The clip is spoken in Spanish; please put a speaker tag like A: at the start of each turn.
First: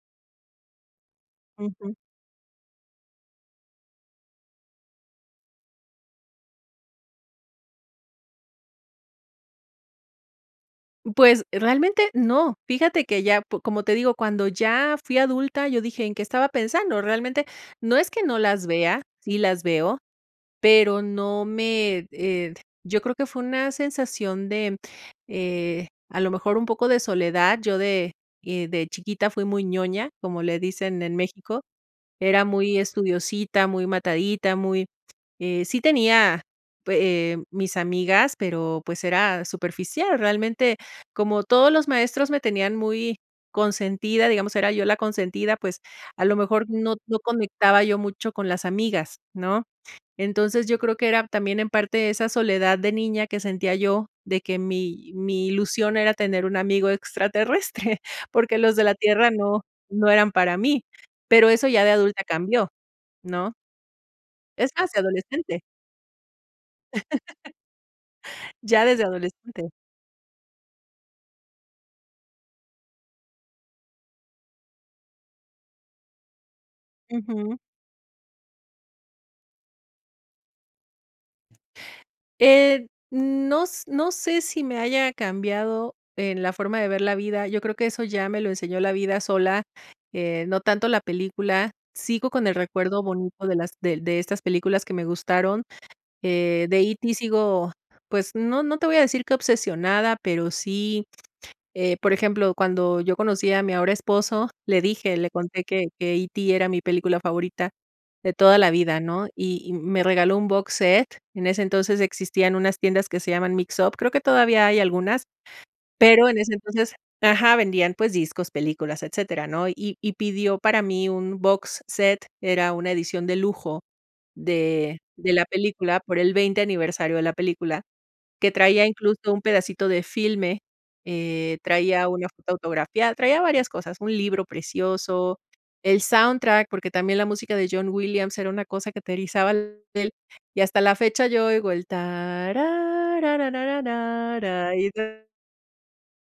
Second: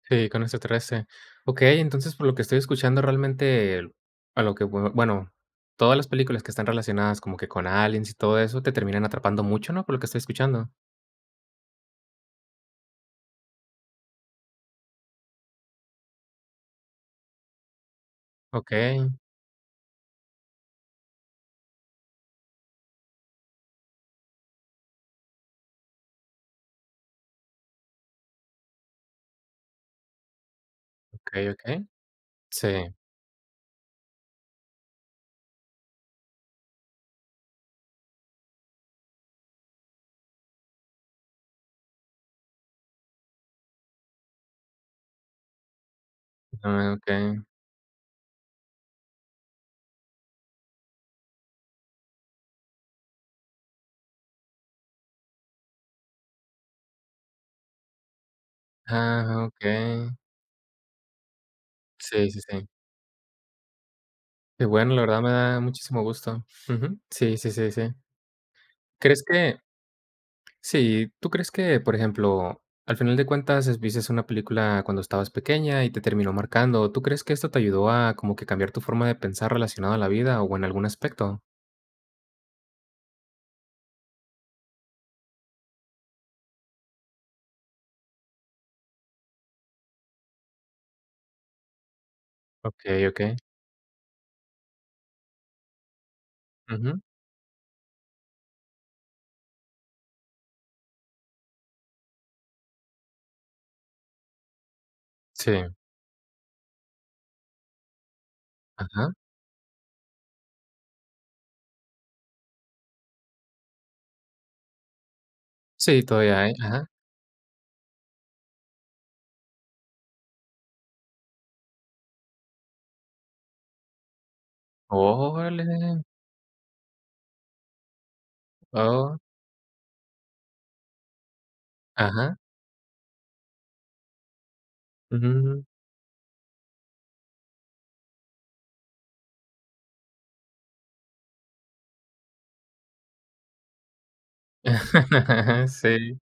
A: Sí, con este 13. Okey,
B: Ujú.
A: entonces, por lo que estoy escuchando realmente, el a lo que, bueno, todas las películas, que están relacionadas como que con aliens, y todo eso, te terminan atrapando mucho, ¿no? Por lo que estoy escuchando.
B: Pues, realmente no. Fíjate que ya, pu como te digo, cuando ya fui adulta, yo dije: "¿En qué estaba pensando?", realmente. No es que no las vea,
A: Okey.
B: sí las veo, pero no me, eh, d yo creo que fue una sensación de, eh, a lo mejor, un poco de soledad. Yo de, eh, de chiquita fui muy ñoña, como le dicen en
A: Okey,
B: México.
A: okey.
B: Era
A: Sí.
B: muy estudiosita, muy matadita, muy eh, sí tenía pu eh, mis amigas, pero, pues, era superficial, realmente. Como todos los maestros, me tenían muy consentida, digamos, era yo la consentida, pues, a lo mejor
A: Ah,
B: no no
A: okey.
B: conectaba yo mucho con las amigas, ¿no? Entonces, yo creo que era también, en parte esa soledad de niña que sentía yo, de que mi mi ilusión era tener un amigo extraterrestre, porque los de la tierra
A: Ah,
B: no no
A: okey.
B: eran para mí. Pero, eso ya de adulta
A: Sí, sí, sí.
B: cambió, ¿no?
A: Qué
B: Es más,
A: bueno,
B: de
A: la verdad me da
B: adolescente.
A: muchísimo gusto. Ujú. Sí, sí, sí, sí,
B: Ya, desde
A: ¿crees que?
B: adolescente.
A: Sí, ¿tú crees que, por ejemplo, al final de cuentas, es viste una película cuando estabas pequeña, y te terminó marcando? ¿Tú crees que esto
B: Ujú.
A: te ayudó, a como que cambiar tu forma de pensar relacionado a la vida, o, en algún aspecto?
B: Eh, no s no sé, si me haya cambiado, en la forma de ver la vida. Yo creo que eso ya me lo enseñó la vida sola, eh, no tanto la película. Sigo con el recuerdo
A: Okey, okey.
B: bonito de las de de estas películas que me gustaron. Eh, de
A: Ujú.
B: E.T sigo, pues, no no te voy a decir qué obsesionada, pero sí, eh, por ejemplo, cuando yo conocí a mi ahora esposo, le dije, le conté
A: Sí.
B: que que E.T, era mi película favorita, de toda la vida,
A: Ajá.
B: ¿no? Y y me regaló un box set. En ese entonces, existían unas tiendas que se llaman Mixup, creo que todavía hay algunas,
A: Sí,
B: pero en
A: todavia
B: ese
A: hay, ajá.
B: entonces ajá, vendían, pues, discos, películas, etcétera, ¿no? Y y pidió para mí un box set, era una edición de lujo de de la película,
A: ¡Órale!
B: por el 20 aniversario de la película, que traía
A: Oh.
B: incluso un pedacito de filme, eh, traía una
A: Ajá.
B: foto autografia traía varias cosas, un libro precioso,
A: Ujú.
B: el soundtrack, porque, también la música de John Williams era una cosa que te erizaba la piel y hasta la fecha, yo oigo el ta, ra, ra, ra, ra, ra, y [unintelligible]
A: Sí.